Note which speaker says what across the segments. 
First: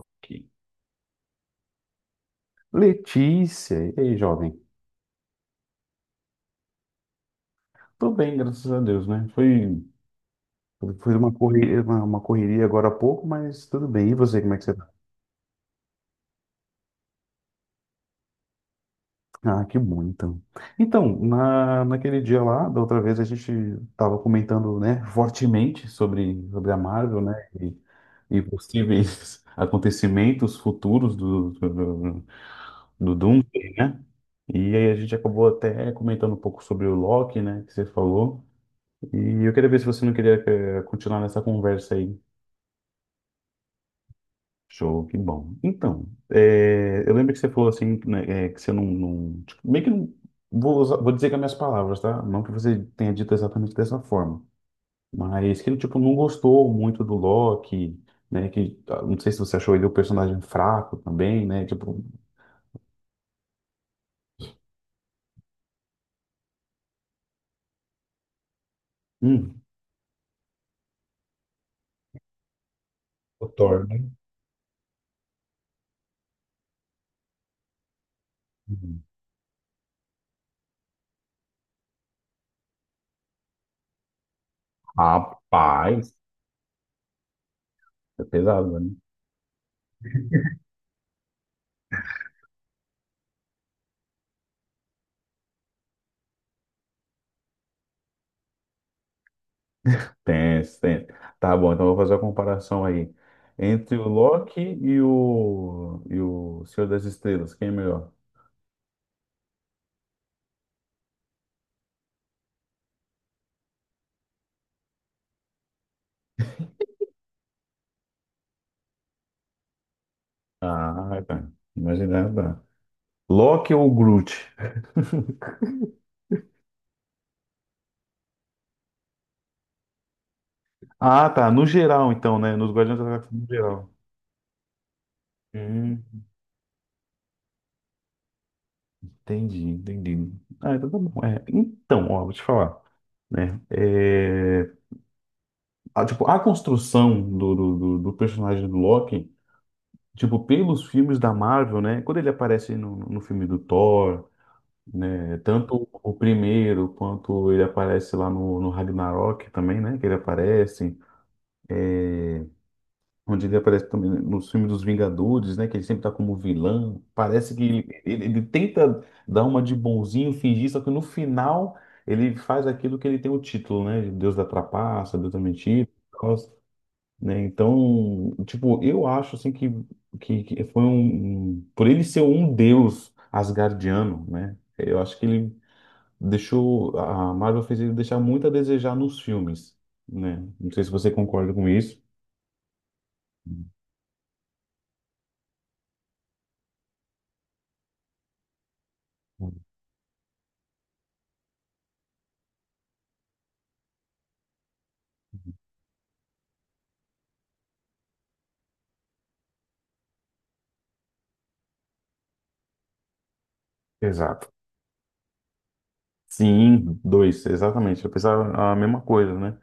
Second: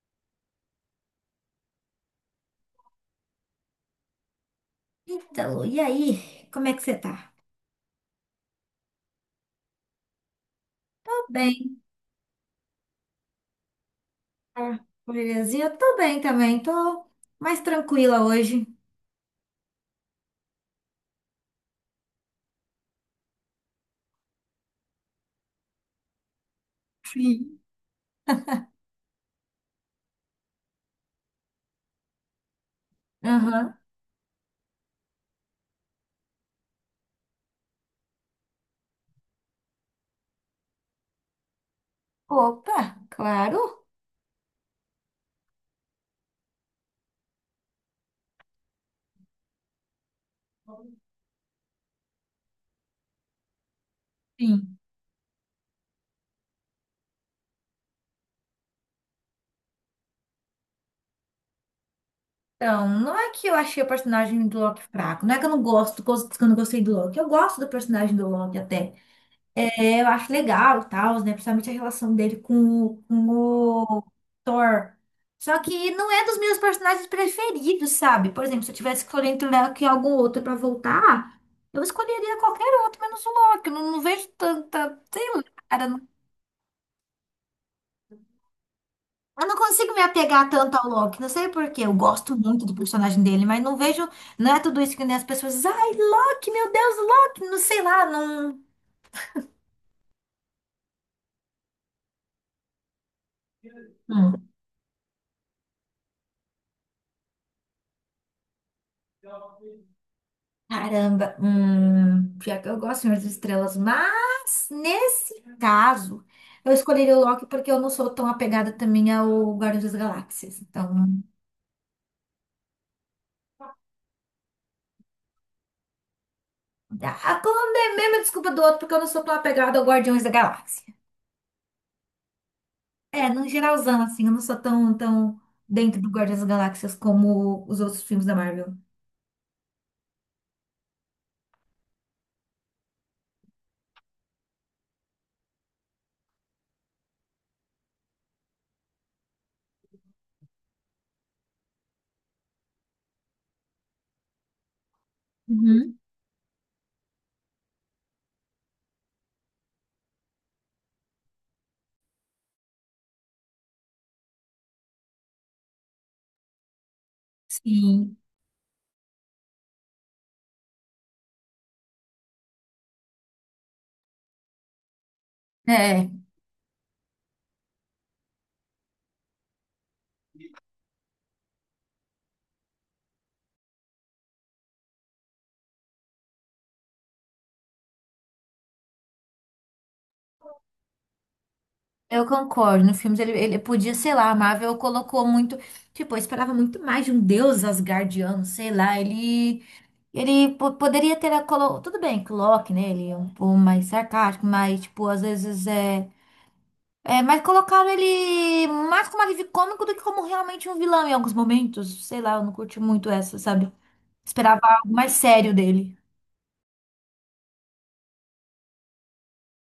Speaker 1: Ok. Letícia, e aí, jovem?
Speaker 2: Então, e aí, como é que você tá?
Speaker 1: Tudo bem, graças a Deus, né? Foi
Speaker 2: Tô
Speaker 1: uma
Speaker 2: bem,
Speaker 1: correria, uma correria agora há pouco, mas tudo bem. E você, como é que você
Speaker 2: tá?
Speaker 1: tá?
Speaker 2: Belezinha? Tô bem também, tô mais tranquila hoje.
Speaker 1: Ah, que bom, então. Então, naquele dia lá, da outra vez, a gente estava comentando, né, fortemente sobre a Marvel, né?
Speaker 2: Sim,
Speaker 1: E, e possíveis acontecimentos futuros do Doomsday,
Speaker 2: Aham.
Speaker 1: né? E aí a gente acabou até comentando um pouco sobre o Loki, né, que você falou. E eu queria ver se você não queria continuar nessa conversa aí.
Speaker 2: Opa, claro.
Speaker 1: Show, que bom. Então, eu lembro que você falou assim, né, que você não, tipo, meio que não, vou dizer com as minhas palavras, tá? Não que você tenha dito exatamente dessa forma,
Speaker 2: Sim.
Speaker 1: mas que ele, tipo, não gostou muito do Loki, né? Que, ah, não sei se você achou ele o personagem fraco também, né? Tipo,
Speaker 2: Então, não é que eu achei o personagem do Loki fraco, não é que eu não gosto, que eu não gostei do Loki. Eu gosto do personagem do Loki até.
Speaker 1: hum,
Speaker 2: É, eu acho legal e tal, né? Principalmente a relação dele com, o com
Speaker 1: O Thor,
Speaker 2: o
Speaker 1: né?
Speaker 2: Thor. Só que não é dos meus personagens preferidos, sabe? Por exemplo, se eu
Speaker 1: Uhum.
Speaker 2: tivesse que escolher entre o Loki e algum outro pra voltar, eu escolheria qualquer outro, menos o Loki. Eu não, não vejo tanta. Sei lá, cara.
Speaker 1: Rapaz, é pesado, né?
Speaker 2: Eu não consigo me apegar tanto ao Loki. Não sei por quê. Eu gosto muito do personagem dele, mas não vejo. Não é tudo isso que nem as pessoas dizem. Ai, Loki, meu Deus, Loki. Não sei lá, não.
Speaker 1: Tenso, tenso. Tá bom, então eu vou fazer a comparação aí. Entre o Loki e e o Senhor das Estrelas, quem é melhor?
Speaker 2: Caramba, pior que eu gosto, de Senhor das Estrelas, mas nesse caso, eu escolheria o Loki porque eu não sou tão apegada também ao Guardiões das Galáxias.
Speaker 1: Ah,
Speaker 2: Então,
Speaker 1: tá. Imaginando, tá. Loki ou Groot?
Speaker 2: a é mesmo desculpa do outro porque eu não sou tão apegada ao Guardiões da Galáxia.
Speaker 1: Ah, tá. No geral, então, né? Nos Guardiões da Galáxia
Speaker 2: É,
Speaker 1: no
Speaker 2: num
Speaker 1: geral.
Speaker 2: geralzão, assim, eu não sou tão dentro
Speaker 1: Hum,
Speaker 2: do Guardiões das Galáxias como os outros filmes da Marvel.
Speaker 1: entendi, entendi. Ah, então tá bom. É, então, ó, vou te falar, né? É, tipo, a construção do personagem do Loki, tipo, pelos filmes da Marvel, né? Quando ele aparece no filme do Thor, né? Tanto
Speaker 2: Uhum.
Speaker 1: o primeiro quanto ele aparece lá no Ragnarok também, né? Que ele aparece, onde ele aparece também nos filmes dos Vingadores, né? Que ele sempre tá como vilão. Parece que ele,
Speaker 2: Sim,
Speaker 1: ele, ele tenta dar uma de bonzinho, fingir, só que no final ele faz aquilo que ele tem o título, né? Deus da trapaça, Deus da mentira,
Speaker 2: é.
Speaker 1: e tal, né? Então, tipo, eu acho assim que, que foi por ele ser um deus asgardiano, né? Eu acho que ele deixou a Marvel fez ele deixar muito a desejar nos filmes, né? Não sei se você concorda com isso.
Speaker 2: Eu concordo. No filme ele podia, sei lá, a Marvel colocou muito. Tipo, eu esperava muito mais de um deus asgardiano, sei lá. Ele. Ele poderia ter a colo. Tudo bem que o Loki, né? Ele é um pouco mais sarcástico, mas, tipo, às vezes é. É, mas colocaram ele mais como alívio cômico do que como realmente um vilão em alguns momentos. Sei lá, eu não curti muito essa, sabe?
Speaker 1: Exato.
Speaker 2: Esperava algo mais sério dele.
Speaker 1: Sim, dois, exatamente. Eu pensava a mesma coisa, né?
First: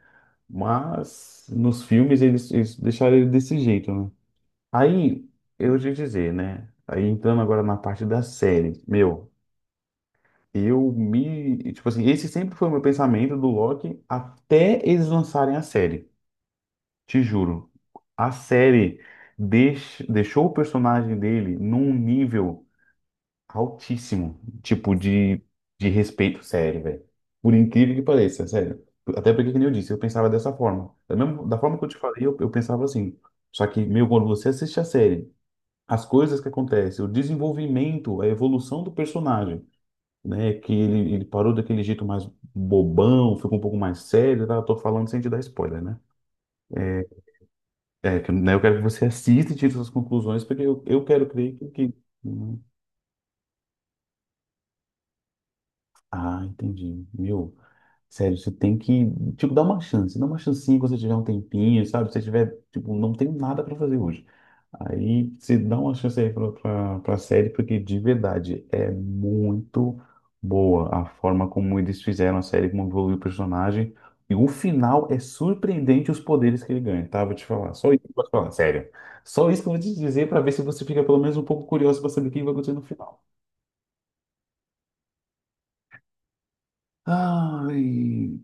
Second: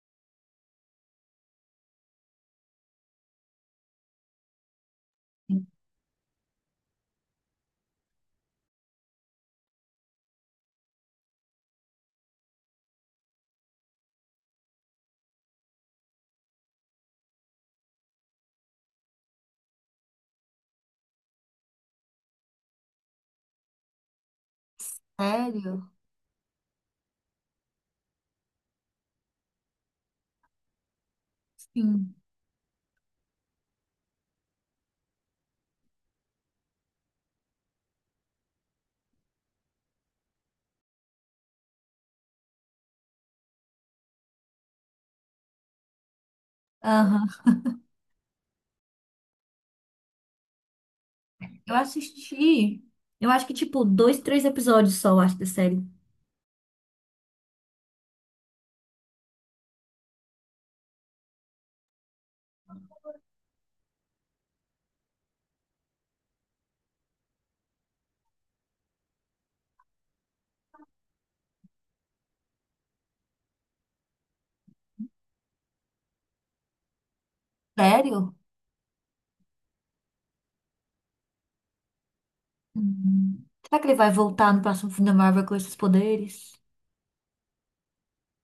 Speaker 1: Mas nos filmes eles deixaram ele desse jeito, né? Aí, eu te dizer, né? Aí entrando agora na parte da série, meu, eu me. Tipo assim, esse sempre foi o meu pensamento do Loki até eles lançarem a série. Te juro, a série deixou o personagem dele num nível altíssimo, tipo de
Speaker 2: Sério?
Speaker 1: respeito sério, velho. Por incrível que pareça, sério. Até porque, como eu disse, eu pensava dessa forma. Da forma que eu te
Speaker 2: Sim.
Speaker 1: falei, eu pensava assim. Só que, meu, quando você assiste a série, as coisas que acontecem, o desenvolvimento, a evolução do personagem, né? Que ele parou daquele jeito mais bobão, ficou um pouco mais sério, tá? Eu tô falando sem te dar spoiler, né? É,
Speaker 2: Aham.
Speaker 1: que, né, eu quero que você assista e tire suas conclusões, porque eu quero crer que,
Speaker 2: Eu
Speaker 1: que... Hum.
Speaker 2: assisti. Eu acho que, tipo, dois, três episódios só, eu acho, da série.
Speaker 1: Ah, entendi. Meu, sério, você tem que, tipo, dar uma chance. Dá uma chancinha quando você tiver um tempinho, sabe? Se você tiver, tipo, não tem nada pra fazer hoje. Aí você dá uma chance aí pra série, porque de verdade é muito boa a forma como eles fizeram a série, como evoluiu o personagem. E o final é surpreendente os poderes que ele ganha, tá? Vou te falar. Só isso que eu vou te
Speaker 2: Sério?
Speaker 1: falar, sério. Só isso que eu vou te dizer pra ver se você fica pelo menos um pouco curioso pra saber o que vai acontecer no final.
Speaker 2: Hum. Será que ele vai voltar no próximo filme da Marvel com esses poderes?
Speaker 1: Ai.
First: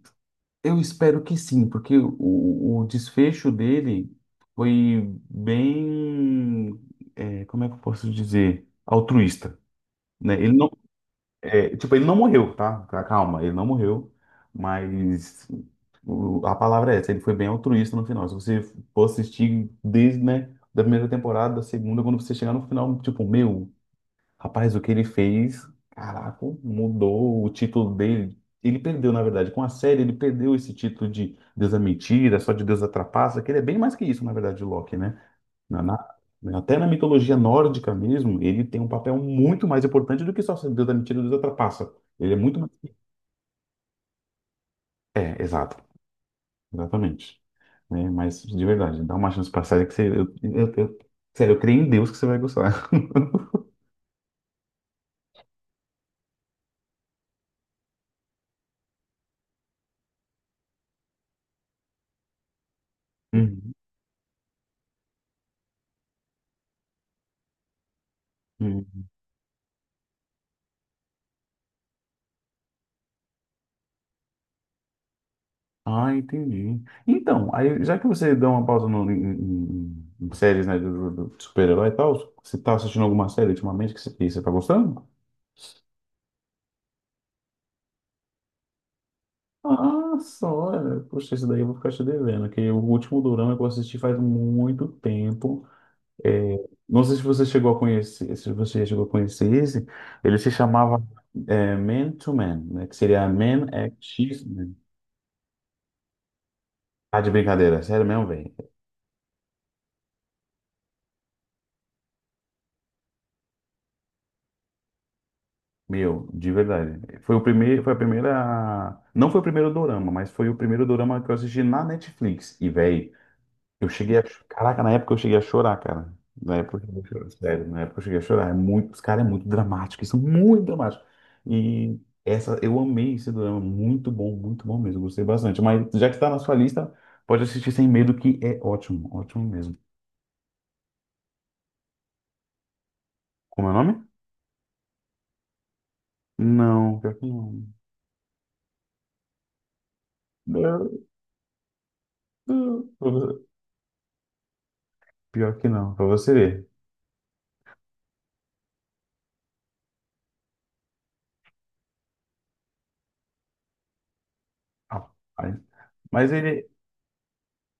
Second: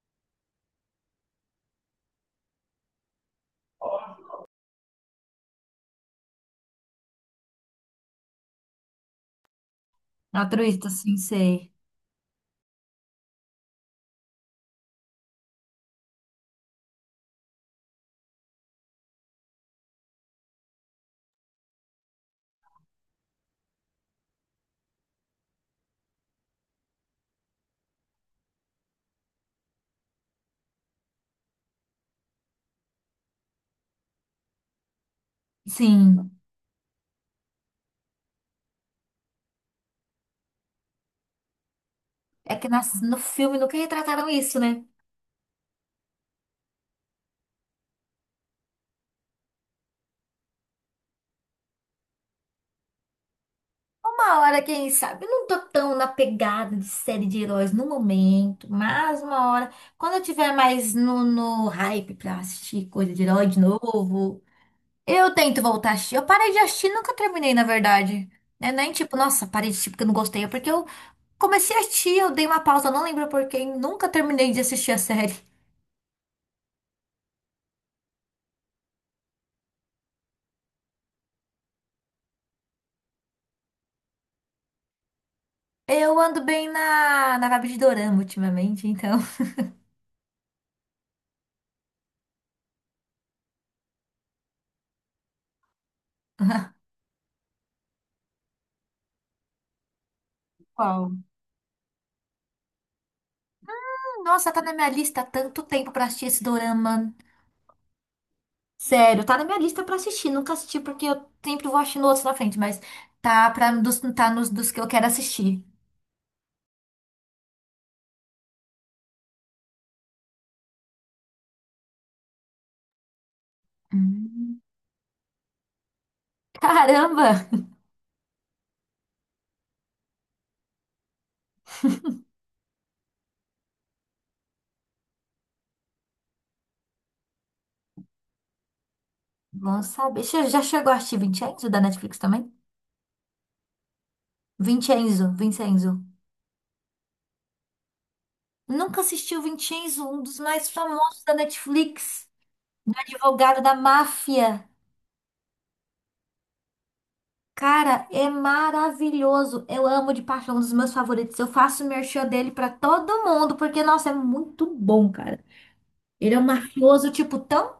Speaker 1: Eu espero que sim, porque o desfecho dele foi bem, como é que eu posso dizer, altruísta, né? Ele não,
Speaker 2: Altruísta, sim, sei.
Speaker 1: é, tipo, ele não morreu, tá? Calma, ele não morreu, mas a palavra é essa, ele foi bem altruísta no final. Se você for assistir desde, né, da primeira temporada, da segunda, quando você chegar no final, tipo, meu, Rapaz, o que ele fez, caraca, mudou o título dele. Ele perdeu, na verdade, com a série, ele perdeu esse título de Deus é mentira, só de Deus a trapaça, que ele é bem mais que isso, na verdade, de Loki, né?
Speaker 2: Sim.
Speaker 1: Até na mitologia nórdica mesmo, ele tem um papel muito mais importante do que só ser Deus da mentira e Deus da trapaça. Ele é
Speaker 2: É
Speaker 1: muito
Speaker 2: que
Speaker 1: mais.
Speaker 2: no filme nunca retrataram isso, né?
Speaker 1: É, exato, exatamente. Né? Mas, de verdade, dá uma chance pra série que você. Sério, eu creio em Deus que você vai gostar.
Speaker 2: Uma hora, quem sabe? Eu não tô tão na pegada de série de heróis no momento, mas uma hora, quando eu tiver mais no hype pra assistir coisa de herói de
Speaker 1: Uhum,
Speaker 2: novo, eu tento voltar a assistir. Eu parei de assistir, nunca terminei, na verdade. Né? Nem
Speaker 1: uhum.
Speaker 2: tipo, nossa, parei de assistir porque eu não gostei, é porque eu comecei a assistir, eu dei uma pausa, não lembro por quê, e nunca terminei de assistir a série.
Speaker 1: Ah, entendi. Então, aí, já que você deu uma pausa no, em, em- em séries, né, do super-herói e tal, você tá assistindo alguma série ultimamente que você tá gostando?
Speaker 2: Eu ando bem na vibe de dorama ultimamente, então.
Speaker 1: Ah, só, olha, poxa, esse daí eu vou ficar te devendo, que o último dorama que eu assisti faz muito tempo. É, não sei se você chegou a conhecer, se você chegou a conhecer esse, ele se chamava
Speaker 2: Qual?
Speaker 1: Man to Man, né, que seria Man X
Speaker 2: Nossa, tá na
Speaker 1: Men.
Speaker 2: minha lista há tanto tempo pra assistir esse dorama.
Speaker 1: Tá de brincadeira, sério mesmo, velho.
Speaker 2: Sério, tá na minha lista pra assistir. Nunca assisti porque eu sempre vou assistindo outros na frente, mas tá, tá nos dos que eu quero assistir.
Speaker 1: Meu, de verdade. Foi o primeiro, foi a primeira, não foi o primeiro dorama, mas foi o primeiro dorama que eu assisti na Netflix. E véi, eu cheguei a,
Speaker 2: Hum.
Speaker 1: caraca, na época eu cheguei a chorar, cara. Na época eu cheguei a chorar,
Speaker 2: Caramba!
Speaker 1: sério, na época eu cheguei a chorar. É muito, os caras é muito dramático, isso é muito dramático. E eu amei esse dorama, muito bom mesmo, gostei bastante. Mas já que está na sua lista, pode assistir sem medo que é ótimo, ótimo mesmo.
Speaker 2: Bom saber. Você já chegou a assistir Vincenzo da Netflix também?
Speaker 1: Como é o nome?
Speaker 2: Vincenzo, Vincenzo.
Speaker 1: Não, pior que não.
Speaker 2: Nunca assisti o Vincenzo, um dos mais famosos da Netflix, do advogado da máfia.
Speaker 1: Pior que não, pra você ver.
Speaker 2: Cara, é maravilhoso. Eu amo de paixão, um dos meus favoritos. Eu faço merchan dele pra todo mundo, porque, nossa, é muito bom,
Speaker 1: Rapaz.
Speaker 2: cara.
Speaker 1: Mas
Speaker 2: Ele é um
Speaker 1: ele.
Speaker 2: mafioso, tipo, tão.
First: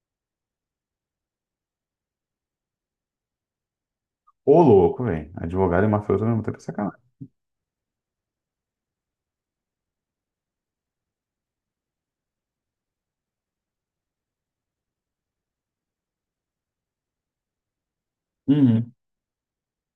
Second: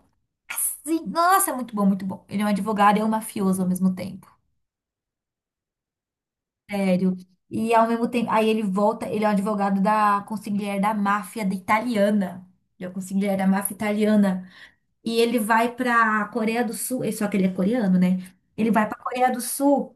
Speaker 2: Nossa, é muito bom, muito bom. Ele é um advogado e é um mafioso ao mesmo tempo.
Speaker 1: Ô, louco, velho. Advogado e mafioso ao mesmo tempo é sacanagem.
Speaker 2: Sério. E ao mesmo tempo. Aí ele volta, ele é um advogado da consigliere da máfia da italiana. Ele é o consigliere da máfia italiana. E ele vai pra Coreia do Sul. Só que ele é coreano, né? Ele vai
Speaker 1: Uhum.
Speaker 2: pra Coreia do Sul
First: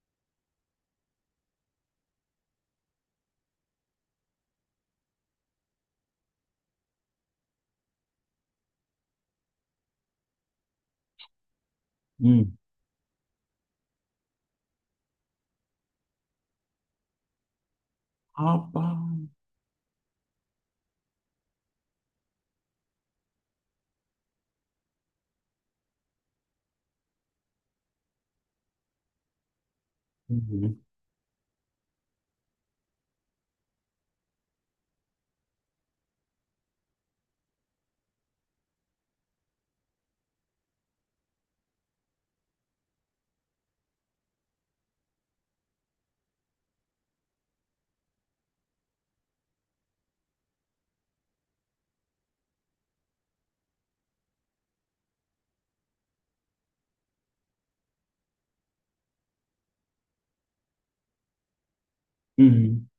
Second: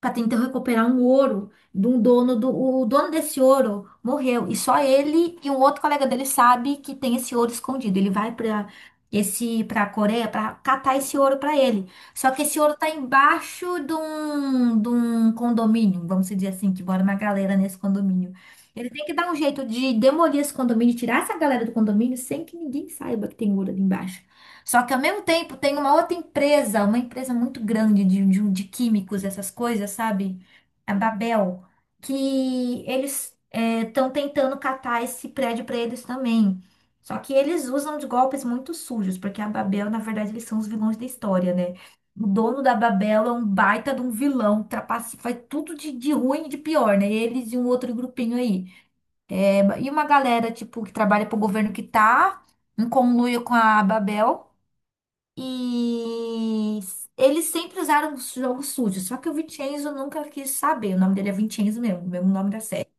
Speaker 2: para tentar recuperar um ouro de um dono do o dono desse ouro morreu, e só ele e um outro colega dele sabe que tem esse ouro escondido. Ele vai para a Coreia para catar esse ouro para ele. Só que
Speaker 1: Uhum.
Speaker 2: esse ouro tá embaixo de um condomínio, vamos dizer assim, que mora uma galera nesse condomínio. Ele tem que
Speaker 1: Rapaz.
Speaker 2: dar um jeito de demolir esse condomínio, tirar essa galera do condomínio sem que ninguém saiba que tem ouro ali embaixo. Só que ao mesmo tempo tem uma outra empresa, uma empresa muito grande de químicos, essas coisas, sabe?
Speaker 1: Uhum.
Speaker 2: A Babel, que eles estão tentando catar esse prédio para eles também. Só que eles usam de golpes muito sujos, porque a Babel, na verdade, eles são os vilões da história, né? O dono da Babel é um baita de um vilão, trapace, faz tudo de ruim e de pior, né? Eles e um outro grupinho aí. É, e uma galera, tipo, que trabalha pro governo que tá em conluio com a Babel. E eles sempre usaram os jogos sujos, só que o Vincenzo nunca quis saber. O nome dele é Vincenzo mesmo, o mesmo nome da série.
Speaker 1: Uhum.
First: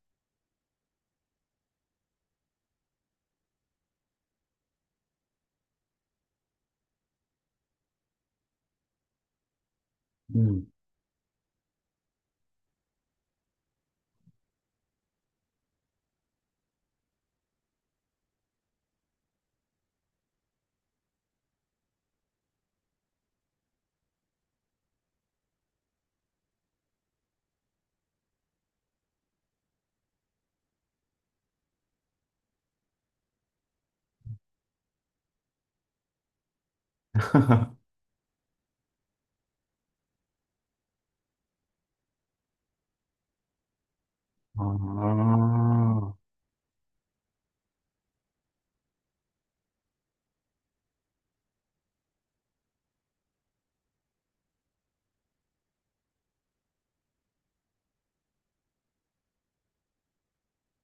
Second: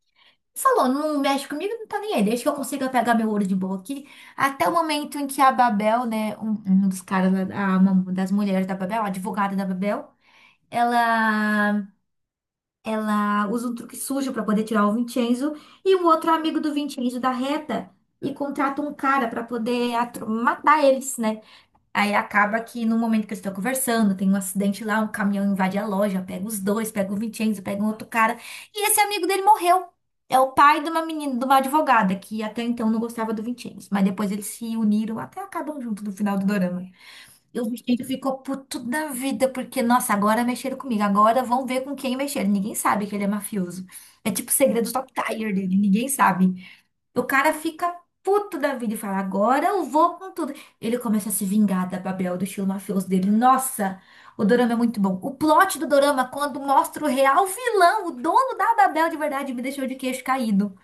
Speaker 2: Falou, não mexe comigo, não tá nem aí. Desde que eu consiga pegar meu ouro de boa aqui. Até o momento em que a Babel, né, um dos caras, lá, uma das mulheres da Babel, a advogada da Babel,
Speaker 1: Uhum.
Speaker 2: ela, ela usa um truque sujo pra poder tirar o Vincenzo. E o outro amigo do Vincenzo da reta e contrata um cara pra poder matar eles, né? Aí acaba que no momento que eles estão conversando, tem um acidente lá, um caminhão invade a loja, pega os dois, pega o Vincenzo, pega um outro cara. E esse amigo dele morreu. É o pai de uma menina, de uma advogada, que até então não gostava do Vincenzo. Mas depois eles se uniram, até acabam junto no final do dorama. E o Vincenzo ficou puto da vida, porque, nossa, agora mexeram comigo. Agora vão ver com quem mexeram. Ninguém sabe que ele é mafioso. É tipo o segredo do Top Tier dele, ninguém
Speaker 1: Ah.
Speaker 2: sabe. O cara fica puto da vida e fala: Agora eu vou com tudo. Ele começa a se vingar da Babel, do estilo mafioso dele. Nossa, o dorama é muito bom. O plot do dorama, quando mostra o real vilão, o dono da Babel de verdade, me deixou de queixo caído.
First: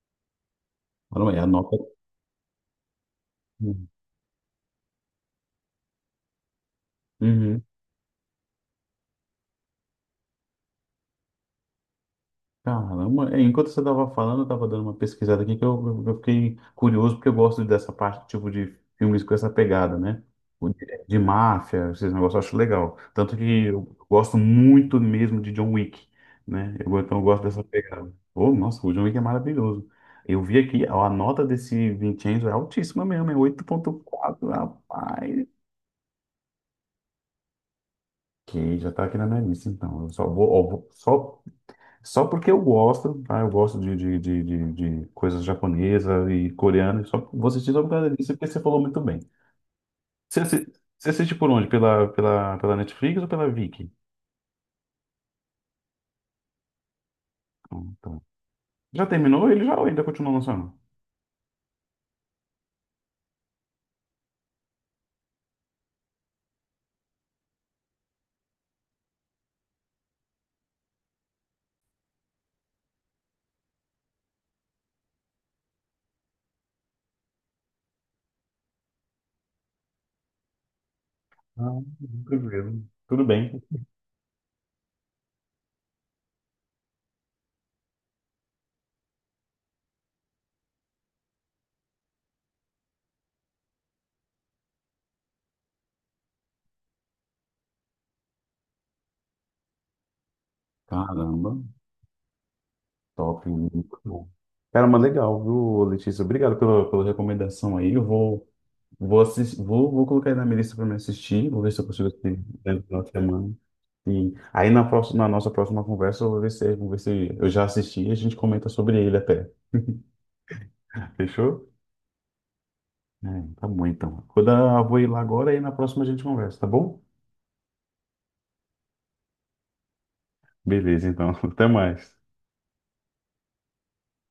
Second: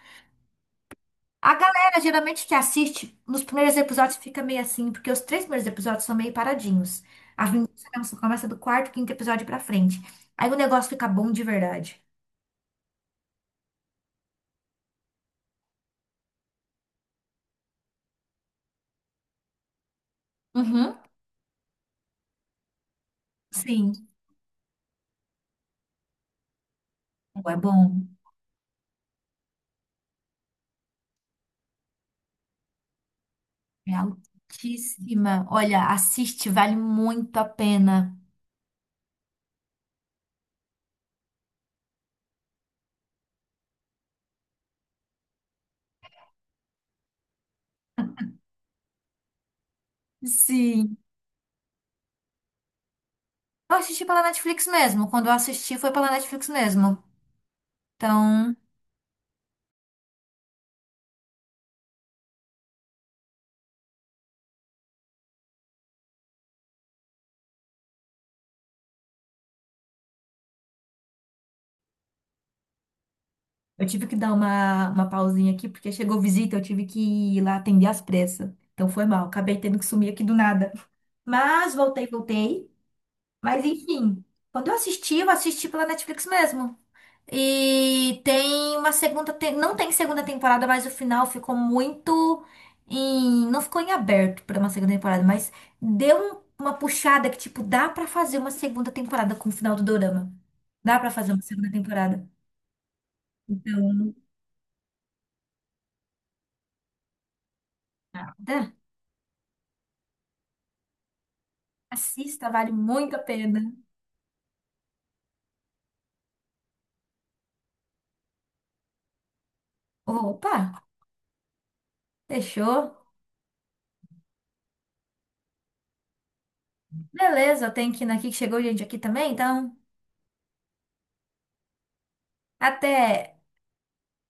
Speaker 1: Olha aí,
Speaker 2: A
Speaker 1: anota.
Speaker 2: galera, geralmente, que assiste, nos primeiros episódios fica meio assim, porque os três primeiros episódios são meio paradinhos. A
Speaker 1: Uhum.
Speaker 2: vingança mesmo só começa do quarto, quinto episódio pra frente. Aí o negócio fica bom de verdade.
Speaker 1: Caramba, enquanto você estava falando, eu estava dando uma pesquisada aqui que eu fiquei curioso porque eu gosto dessa parte, tipo, de filmes com essa pegada, né? O De,
Speaker 2: Uhum,
Speaker 1: de máfia, esses negócios eu acho legal. Tanto que eu
Speaker 2: sim.
Speaker 1: gosto muito mesmo de John Wick, né? Então eu gosto
Speaker 2: É
Speaker 1: dessa
Speaker 2: bom.
Speaker 1: pegada. Oh, nossa, o John Wick é maravilhoso. Eu vi aqui, ó, a nota desse Vincenzo é altíssima mesmo, é oito
Speaker 2: É
Speaker 1: ponto quatro rapaz.
Speaker 2: altíssima. Olha, assiste, vale muito a pena.
Speaker 1: Que já tá aqui na minha lista, então. Eu só vou, ó, só. Só porque eu gosto, tá? Eu gosto de coisas japonesa e coreana. Só, vou assistir só por causa disso, porque você falou muito bem. Você, assi-
Speaker 2: Sim.
Speaker 1: você assiste por onde? Pela Netflix ou pela
Speaker 2: Eu
Speaker 1: Viki?
Speaker 2: assisti pela Netflix mesmo. Quando eu assisti, foi pela Netflix mesmo.
Speaker 1: Tá.
Speaker 2: Então,
Speaker 1: Já terminou ele já ou ainda continua lançando?
Speaker 2: eu tive que dar uma pausinha aqui, porque chegou visita, eu tive que ir lá atender às pressas. Então foi mal, acabei tendo que sumir aqui do nada. Mas
Speaker 1: Ah,
Speaker 2: voltei, voltei.
Speaker 1: tranquilo. Tudo bem.
Speaker 2: Mas enfim, quando eu assisti pela Netflix mesmo. E tem não tem segunda temporada, mas o final ficou não ficou em aberto para uma segunda temporada, mas uma puxada que tipo dá pra fazer uma segunda temporada com o final do Dorama. Dá pra fazer uma
Speaker 1: Caramba,
Speaker 2: segunda temporada.
Speaker 1: top. Muito
Speaker 2: Então,
Speaker 1: bom. Cara, mas legal, viu, Letícia? Obrigado pela recomendação aí. Eu vou,
Speaker 2: dá.
Speaker 1: vou, assistir, vou, vou colocar aí na minha lista para me assistir. Vou ver se eu consigo assistir
Speaker 2: Assista, vale
Speaker 1: dentro da
Speaker 2: muito a
Speaker 1: semana.
Speaker 2: pena.
Speaker 1: Sim. Aí na próxima, na nossa próxima conversa, eu vou ver se eu já assisti e a gente comenta sobre ele até.
Speaker 2: Opa,
Speaker 1: Fechou?
Speaker 2: fechou.
Speaker 1: É, tá bom então. Vou ir lá agora e na próxima a gente conversa, tá bom?
Speaker 2: Beleza, eu tenho que ir aqui que chegou gente aqui também, então
Speaker 1: Beleza, então. Até mais.
Speaker 2: até